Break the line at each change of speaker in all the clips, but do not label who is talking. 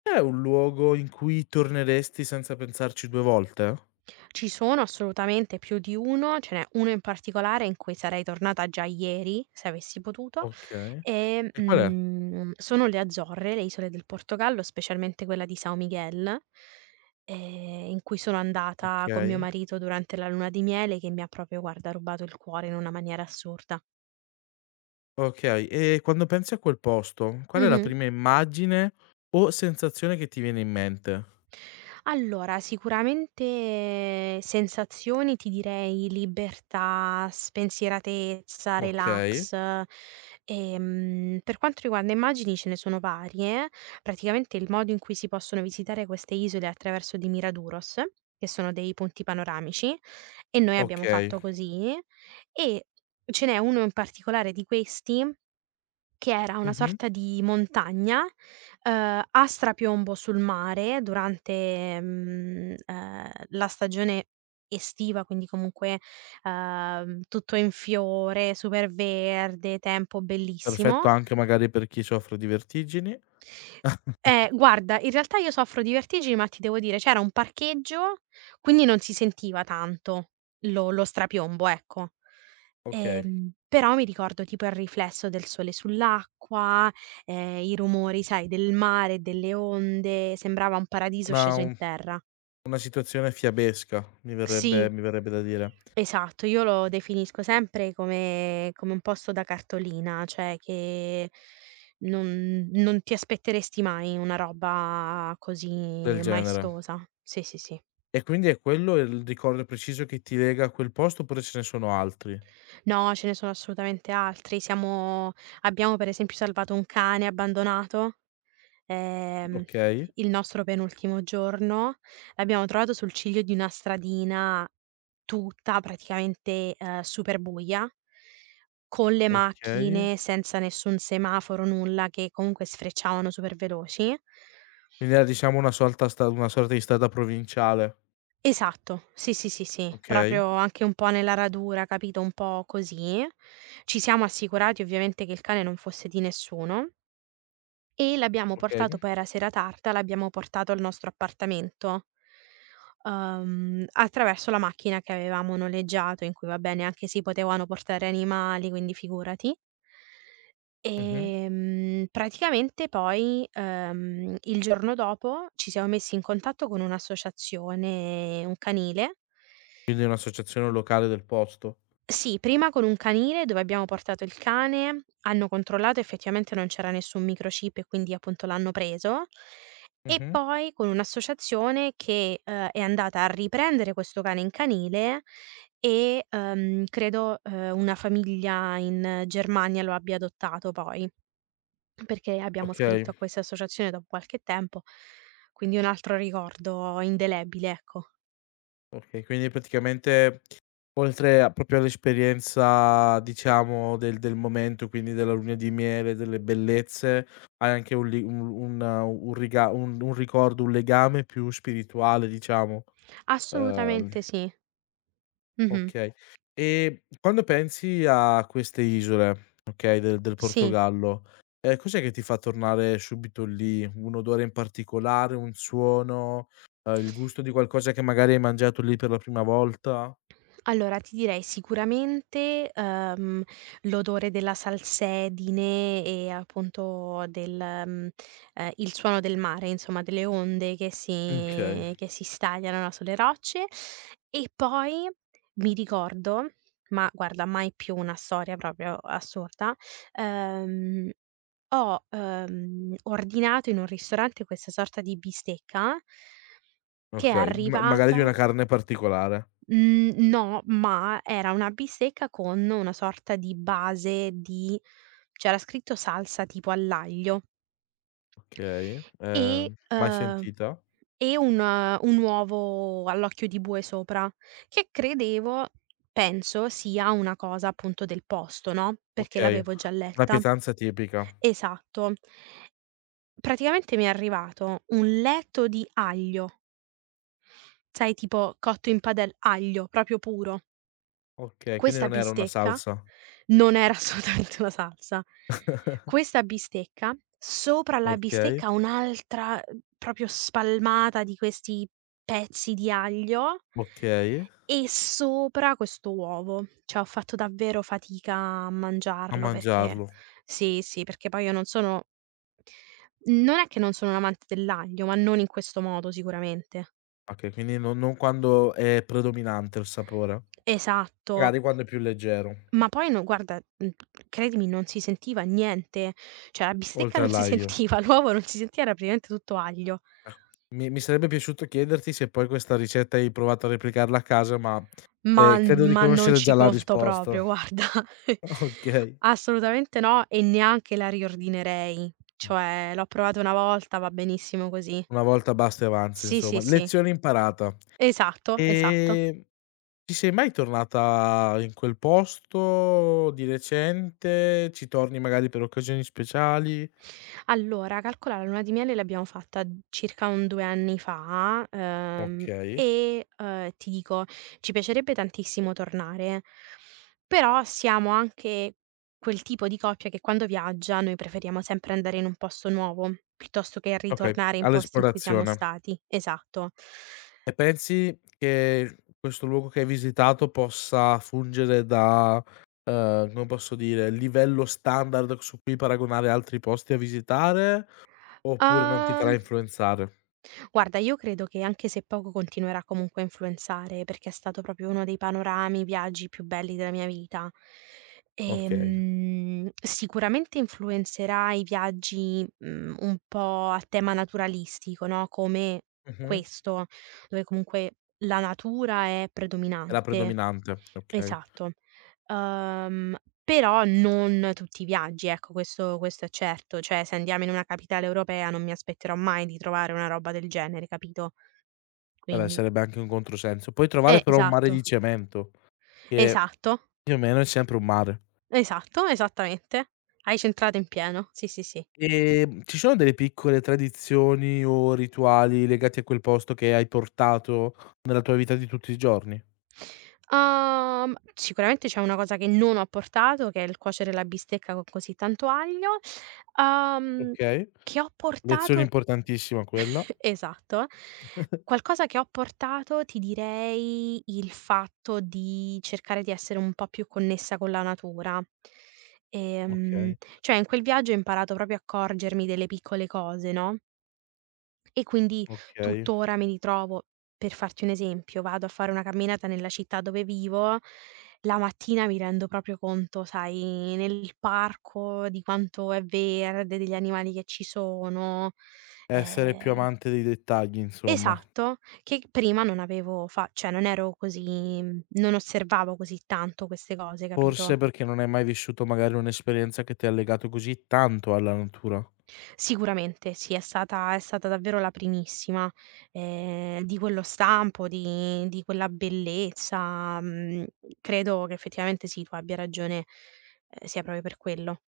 È un luogo in cui torneresti senza pensarci 2 volte?
Ci sono assolutamente più di uno, ce n'è uno in particolare in cui sarei tornata già ieri, se avessi potuto,
Okay.
e,
E qual è?
sono le Azzorre, le isole del Portogallo, specialmente quella di São Miguel, in cui sono andata con mio
Okay,
marito durante la luna di miele, che mi ha proprio, guarda, rubato il cuore in una maniera assurda.
okay. E quando pensi a quel posto, qual è la
Mh-mh.
prima immagine o sensazione che ti viene in mente?
Allora, sicuramente sensazioni ti direi libertà, spensieratezza,
Okay,
relax. Per quanto riguarda immagini ce ne sono varie. Praticamente il modo in cui si possono visitare queste isole è attraverso di Miraduros, che sono dei punti panoramici, e noi abbiamo
okay.
fatto così. E ce n'è uno in particolare di questi che era una
Mh-mh.
sorta di montagna, a strapiombo sul mare durante, la stagione estiva, quindi comunque, tutto in fiore, super verde, tempo
Perfetto
bellissimo.
anche magari per chi soffre di vertigini.
Guarda, in realtà io soffro di vertigini, ma ti devo dire, c'era un parcheggio, quindi non si sentiva tanto lo strapiombo, ecco.
Okay.
Però mi ricordo tipo il riflesso del sole sull'acqua, i rumori, sai, del mare, delle onde, sembrava un paradiso
Una
sceso in
un
terra.
una situazione fiabesca mi verrebbe
Sì,
mi verrebbe da dire,
esatto, io lo definisco sempre come un posto da cartolina, cioè che non ti aspetteresti mai una roba
del
così
genere.
maestosa. Sì, sì, sì.
E quindi è quello il ricordo preciso che ti lega a quel posto oppure ce ne sono altri?
No, ce ne sono assolutamente altri. Siamo abbiamo per esempio salvato un cane abbandonato, ehm,
Okay.
il nostro penultimo giorno, l'abbiamo trovato sul ciglio di una stradina tutta praticamente, super buia, con le
Okay.
macchine, senza nessun semaforo, nulla, che comunque sfrecciavano super veloci.
Quindi era, diciamo, una sorta di strada provinciale.
Esatto, sì, sì, sì, sì,
Okay.
proprio anche un po' nella radura, capito, un po' così. Ci siamo assicurati ovviamente che il cane non fosse di nessuno. E l'abbiamo
Okay.
portato, poi era sera tarda, l'abbiamo portato al nostro appartamento, attraverso la macchina che avevamo noleggiato, in cui vabbè neanche si potevano portare animali, quindi figurati.
Mh-mh.
Praticamente poi, il giorno dopo ci siamo messi in contatto con un'associazione, un canile.
Quindi un'associazione locale del posto.
Sì, prima con un canile dove abbiamo portato il cane, hanno controllato, effettivamente non c'era nessun microchip e quindi appunto l'hanno preso. E
Mh-mh.
poi con un'associazione che, è andata a riprendere questo cane in canile, e, credo, una famiglia in Germania lo abbia adottato poi, perché abbiamo scritto
Okay,
a questa associazione dopo qualche tempo, quindi un altro ricordo indelebile, ecco.
okay. Quindi praticamente oltre a proprio all'esperienza, diciamo, del momento, quindi della luna di miele, delle bellezze, hai anche un li un riga un ricordo, un legame più spirituale, diciamo, uhm
Assolutamente sì. Mh-mh.
okay. E quando pensi a queste isole, okay, del
Sì.
Portogallo, cos'è che ti fa tornare subito lì? Un odore in particolare, un suono, il gusto di qualcosa che magari hai mangiato lì per la prima volta?
Allora, ti direi sicuramente, l'odore della salsedine e appunto il suono del mare, insomma delle onde che si
Okay,
che si stagliano, no, sulle rocce. E poi mi ricordo, ma guarda mai più una storia proprio assurda, ehm, ho, ordinato in un ristorante questa sorta di bistecca che è
okay. Ma magari di
arrivata.
una carne particolare.
Mhmm, no, ma era una bistecca con una sorta di base di, c'era scritto salsa tipo all'aglio
Okay,
e
mai
uhm,
sentita?
e un uovo all'occhio di bue sopra, che credevo, penso sia una cosa appunto del posto, no, perché
Okay,
l'avevo già
una
letta.
pietanza tipica.
Esatto. Praticamente mi è arrivato un letto di aglio, sai tipo cotto in padel aglio, proprio puro.
Okay, quindi
Questa
non era una
bistecca
salsa.
non era assolutamente una salsa. Questa bistecca, sopra la
Okay,
bistecca un'altra, proprio spalmata di questi pezzi di aglio
okay.
e sopra questo uovo. Cioè ho fatto davvero fatica a
A
mangiarlo, perché
mangiarlo.
sì, sì, perché poi io non sono, non è che non sono un amante dell'aglio, ma non in questo modo sicuramente.
Okay, quindi no, non quando è predominante il sapore,
Esatto.
magari quando è più leggero,
Ma poi no guarda, credimi non si sentiva niente, cioè la bistecca
oltre
non si
all'aglio.
sentiva, l'uovo non si sentiva, era praticamente tutto aglio.
Ah, mi sarebbe piaciuto chiederti se poi questa ricetta hai provato a replicarla a casa, ma,
Ma
credo di
ma non
conoscere
ci
già la
conto
risposta.
proprio, guarda.
Okay.
Assolutamente no, e neanche la riordinerei. Cioè l'ho provata una volta, va benissimo così.
Una volta basta e avanza,
Sì,
insomma.
sì, sì.
Lezione imparata.
Esatto, esatto.
Ehm, Ci sei mai tornata in quel posto di recente? Ci torni magari per occasioni speciali?
Allora, calcola la luna di miele l'abbiamo fatta circa un 2 anni fa,
Okay,
e, ti dico, ci piacerebbe tantissimo tornare, però siamo anche quel tipo di coppia che quando viaggia noi preferiamo sempre andare in un posto nuovo, piuttosto che
okay,
ritornare in posti in cui siamo
all'esplorazione.
stati. Esatto.
E pensi che questo luogo che hai visitato possa fungere da, come posso dire, livello standard su cui paragonare altri posti a visitare, oppure non ti farà
Uhm
influenzare?
Guarda, io credo che anche se poco continuerà comunque a influenzare, perché è stato proprio uno dei panorami, viaggi più belli della mia vita.
Okay.
Sicuramente influenzerà i viaggi, un po' a tema naturalistico, no, come
Mh-mh.
questo, dove comunque la natura è
È la
predominante.
predominante, okay.
Esatto. Uhm, Però non tutti i viaggi, ecco, questo questo è certo. Cioè, se andiamo in una capitale europea non mi aspetterò mai di trovare una roba del genere, capito?
Eh beh,
Quindi
sarebbe anche un controsenso. Puoi trovare però un mare di
esatto,
cemento, che
esatto,
più o meno è sempre un mare.
esatto, esattamente. Hai centrato in pieno. Sì, sì, sì.
Ci sono delle piccole tradizioni o rituali legati a quel posto che hai portato nella tua vita di tutti i giorni?
Sicuramente c'è una cosa che non ho portato, che è il cuocere la bistecca con così tanto aglio. Uhm,
Okay.
che ho
Lezione
portato.
importantissima quella.
Esatto. Qualcosa che ho portato, ti direi il fatto di cercare di essere un po' più connessa con la natura. Ehm,
Okay,
cioè in quel viaggio ho imparato proprio a accorgermi delle piccole cose, no, e quindi
okay.
tuttora mi ritrovo, per farti un esempio, vado a fare una camminata nella città dove vivo, la mattina mi rendo proprio conto, sai, nel parco di quanto è verde, degli animali che ci sono,
Essere più
ehm
amante dei dettagli, insomma.
esatto, che prima non avevo fa cioè non ero così, non osservavo così tanto queste cose,
Forse
capito?
perché non hai mai vissuto magari un'esperienza che ti ha legato così tanto alla natura.
Sicuramente sì, è stata davvero la primissima, di quello stampo, di quella bellezza, credo che effettivamente sì, tu abbia ragione, sia proprio per quello.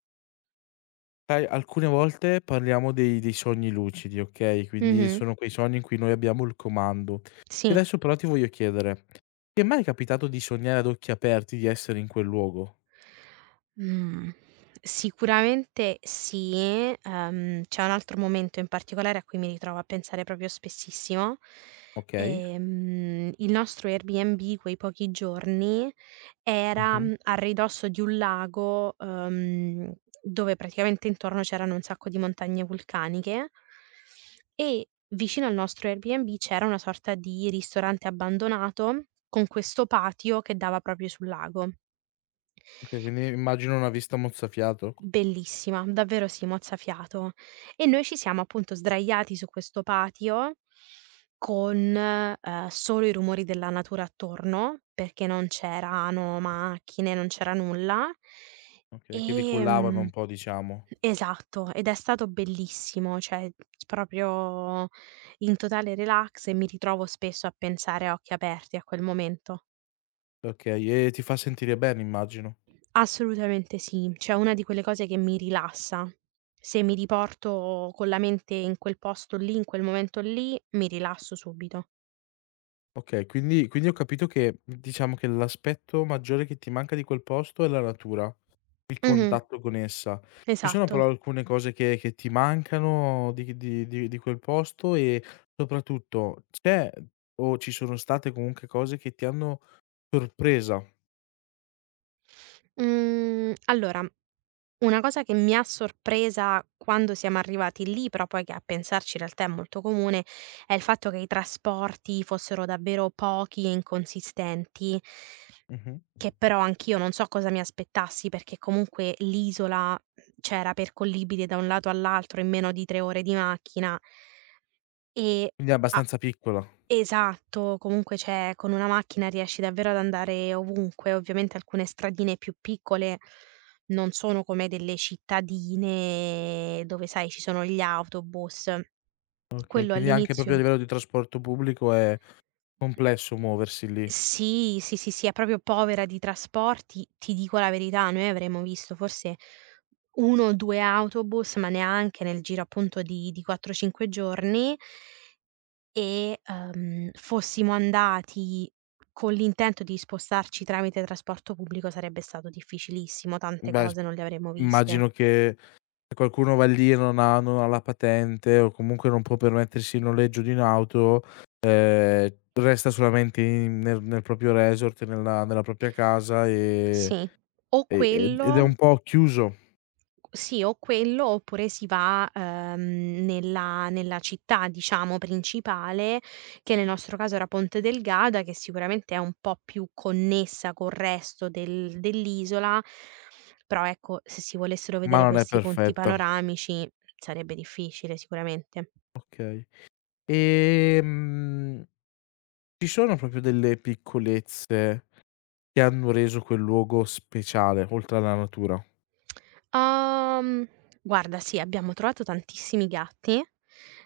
Sai, alcune volte parliamo dei sogni lucidi, okay, quindi
Mh-mh,
sono quei sogni in cui noi abbiamo il comando. E
sì.
adesso però ti voglio chiedere: ti è mai capitato di sognare ad occhi aperti di essere in quel luogo?
Mhmm, Sicuramente sì. C'è un altro momento in particolare a cui mi ritrovo a pensare proprio spessissimo.
Okay.
Il nostro Airbnb quei pochi giorni era,
Mh-mh.
a ridosso di un lago, dove praticamente intorno c'erano un sacco di montagne vulcaniche e vicino al nostro Airbnb c'era una sorta di ristorante abbandonato con questo patio che dava proprio sul lago.
Okay, quindi immagino una vista mozzafiato?
Bellissima, davvero sì, mozzafiato. E noi ci siamo appunto sdraiati su questo patio con, solo i rumori della natura attorno, perché non c'erano macchine, non c'era nulla.
Okay, che vi cullavano un
Ehm
po', diciamo.
esatto, ed è stato bellissimo, cioè proprio in totale relax, e mi ritrovo spesso a pensare a occhi aperti a quel momento.
Okay, e ti fa sentire bene, immagino.
Assolutamente sì, cioè è una di quelle cose che mi rilassa. Se mi riporto con la mente in quel posto lì, in quel momento lì, mi rilasso subito.
Okay, quindi, quindi ho capito che, diciamo, che l'aspetto maggiore che ti manca di quel posto è la natura, il
Mh-mh,
contatto con essa. Ci sono però
esatto.
alcune cose che ti mancano di quel posto e soprattutto c'è o ci sono state comunque cose che ti hanno sorpresa?
Mhmm, allora, una cosa che mi ha sorpresa quando siamo arrivati lì, però poi che a pensarci in realtà è molto comune, è il fatto che i trasporti fossero davvero pochi e inconsistenti.
Mh-mh.
Che però anch'io non so cosa mi aspettassi, perché comunque l'isola, cioè era percollibile da un lato all'altro in meno di 3 ore di macchina, e
Quindi è
a
abbastanza piccola.
esatto, comunque cioè con una macchina riesci davvero ad andare ovunque. Ovviamente alcune stradine più piccole non sono come delle cittadine dove sai ci sono gli autobus.
Okay,
Quello
quindi anche proprio a
all'inizio.
livello di trasporto pubblico è complesso muoversi lì.
Sì, sì, sì, sì, è proprio povera di trasporti. Ti dico la verità, noi avremmo visto forse 1 o 2 autobus, ma neanche nel giro appunto di 4, 5 giorni, e, fossimo andati con l'intento di spostarci tramite trasporto pubblico sarebbe stato difficilissimo, tante
Beh, s
cose non le avremmo viste.
immagino che, se qualcuno va lì e non ha la patente o comunque non può permettersi il noleggio di un'auto, ehm, resta solamente in nel proprio resort, nella propria casa,
Sì, o
e ed è un
quello.
po' chiuso,
Sì, o quello oppure si va, nella città, diciamo, principale, che nel nostro caso era Ponte Delgada, che sicuramente è un po' più connessa col resto dell'isola, però ecco, se si volessero
ma
vedere
non è
questi punti
perfetta.
panoramici sarebbe difficile sicuramente.
Okay. Ehm, Ci sono proprio delle piccolezze che hanno reso quel luogo speciale, oltre alla natura.
Uhm, Guarda sì, abbiamo trovato tantissimi gatti,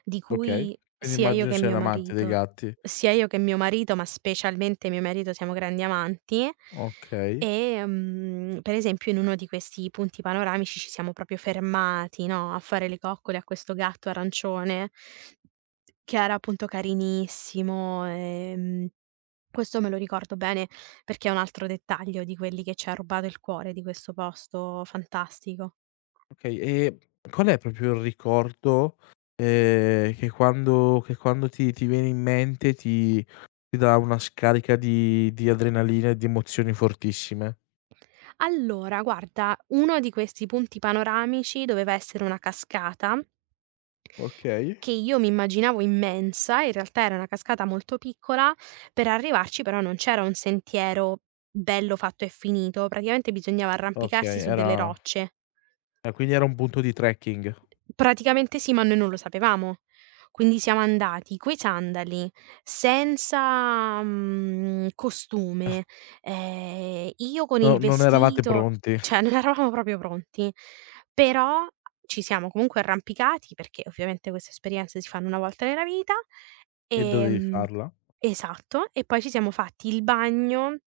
di
Okay.
cui
Quindi
sia io
immagino
che
sei un
mio
amante dei
marito,
gatti.
ma specialmente mio marito siamo grandi amanti,
Okay.
e, per esempio in uno di questi punti panoramici ci siamo proprio fermati, no, a fare le coccole a questo gatto arancione che era appunto carinissimo, questo me lo ricordo bene perché è un altro dettaglio di quelli che ci ha rubato il cuore di questo posto fantastico.
Okay, e qual è proprio il ricordo, che quando ti viene in mente ti dà una scarica di adrenalina e di emozioni fortissime?
Allora guarda, uno di questi punti panoramici doveva essere una cascata,
Okay.
che io mi immaginavo immensa, in realtà era una cascata molto piccola, per arrivarci però non c'era un sentiero bello fatto e finito, praticamente bisognava arrampicarsi
Okay,
su delle
era
rocce.
quindi era un punto di trekking.
Praticamente sì, ma noi non lo sapevamo. Quindi siamo andati coi sandali, senza, costume, io con
No,
il
non eravate
vestito,
pronti
cioè non eravamo proprio pronti, però ci siamo comunque arrampicati, perché ovviamente queste esperienze si fanno una volta nella vita,
e dovevi
ehm
farla.
esatto, e poi ci siamo fatti il bagno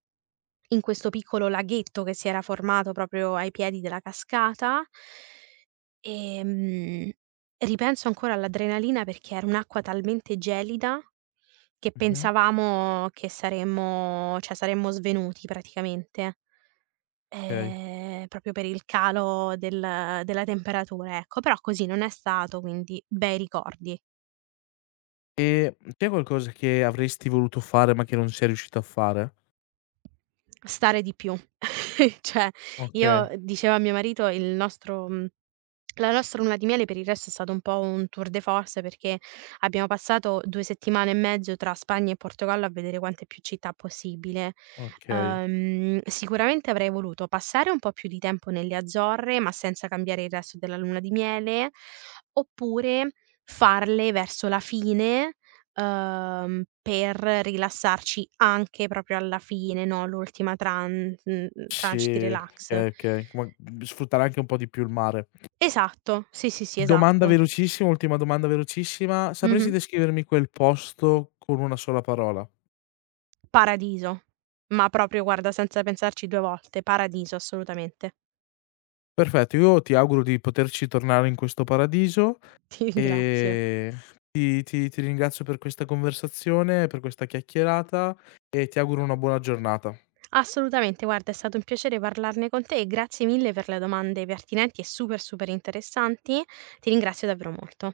in questo piccolo laghetto che si era formato proprio ai piedi della cascata. Ehm, Ripenso ancora all'adrenalina perché era un'acqua talmente gelida che
Mh-mh,
pensavamo che saremmo, cioè saremmo svenuti praticamente,
okay.
proprio per il calo della temperatura, ecco. Però così non è stato, quindi bei ricordi.
E c'è qualcosa che avresti voluto fare ma che non sei riuscito a fare?
Stare di più. Cioè, io
Okay,
dicevo a mio marito il nostro, mhmm la nostra luna di miele per il resto è stato un po' un tour de force perché abbiamo passato 2 settimane e mezzo tra Spagna e Portogallo a vedere quante più città possibile.
okay.
Sicuramente avrei voluto passare un po' più di tempo nelle Azzorre, ma senza cambiare il resto della luna di miele, oppure farle verso la fine, per rilassarci anche proprio alla fine, no, l'ultima
Sì,
tranche di relax.
okay, okay. Ma, sfruttare anche un po' di più il mare.
Esatto, sì, sì, sì,
Domanda
esatto.
velocissima, ultima domanda velocissima. Sapresti
Mh-mh.
descrivermi quel posto con una sola parola?
Paradiso. Ma proprio guarda, senza pensarci 2 volte, paradiso assolutamente.
Perfetto, io ti auguro di poterci tornare in questo paradiso,
Ti ringrazio.
ehm, ti ringrazio per questa conversazione, per questa chiacchierata e ti auguro una buona giornata.
Assolutamente, guarda è stato un piacere parlarne con te, e grazie mille per le domande pertinenti e super, super interessanti. Ti ringrazio davvero molto.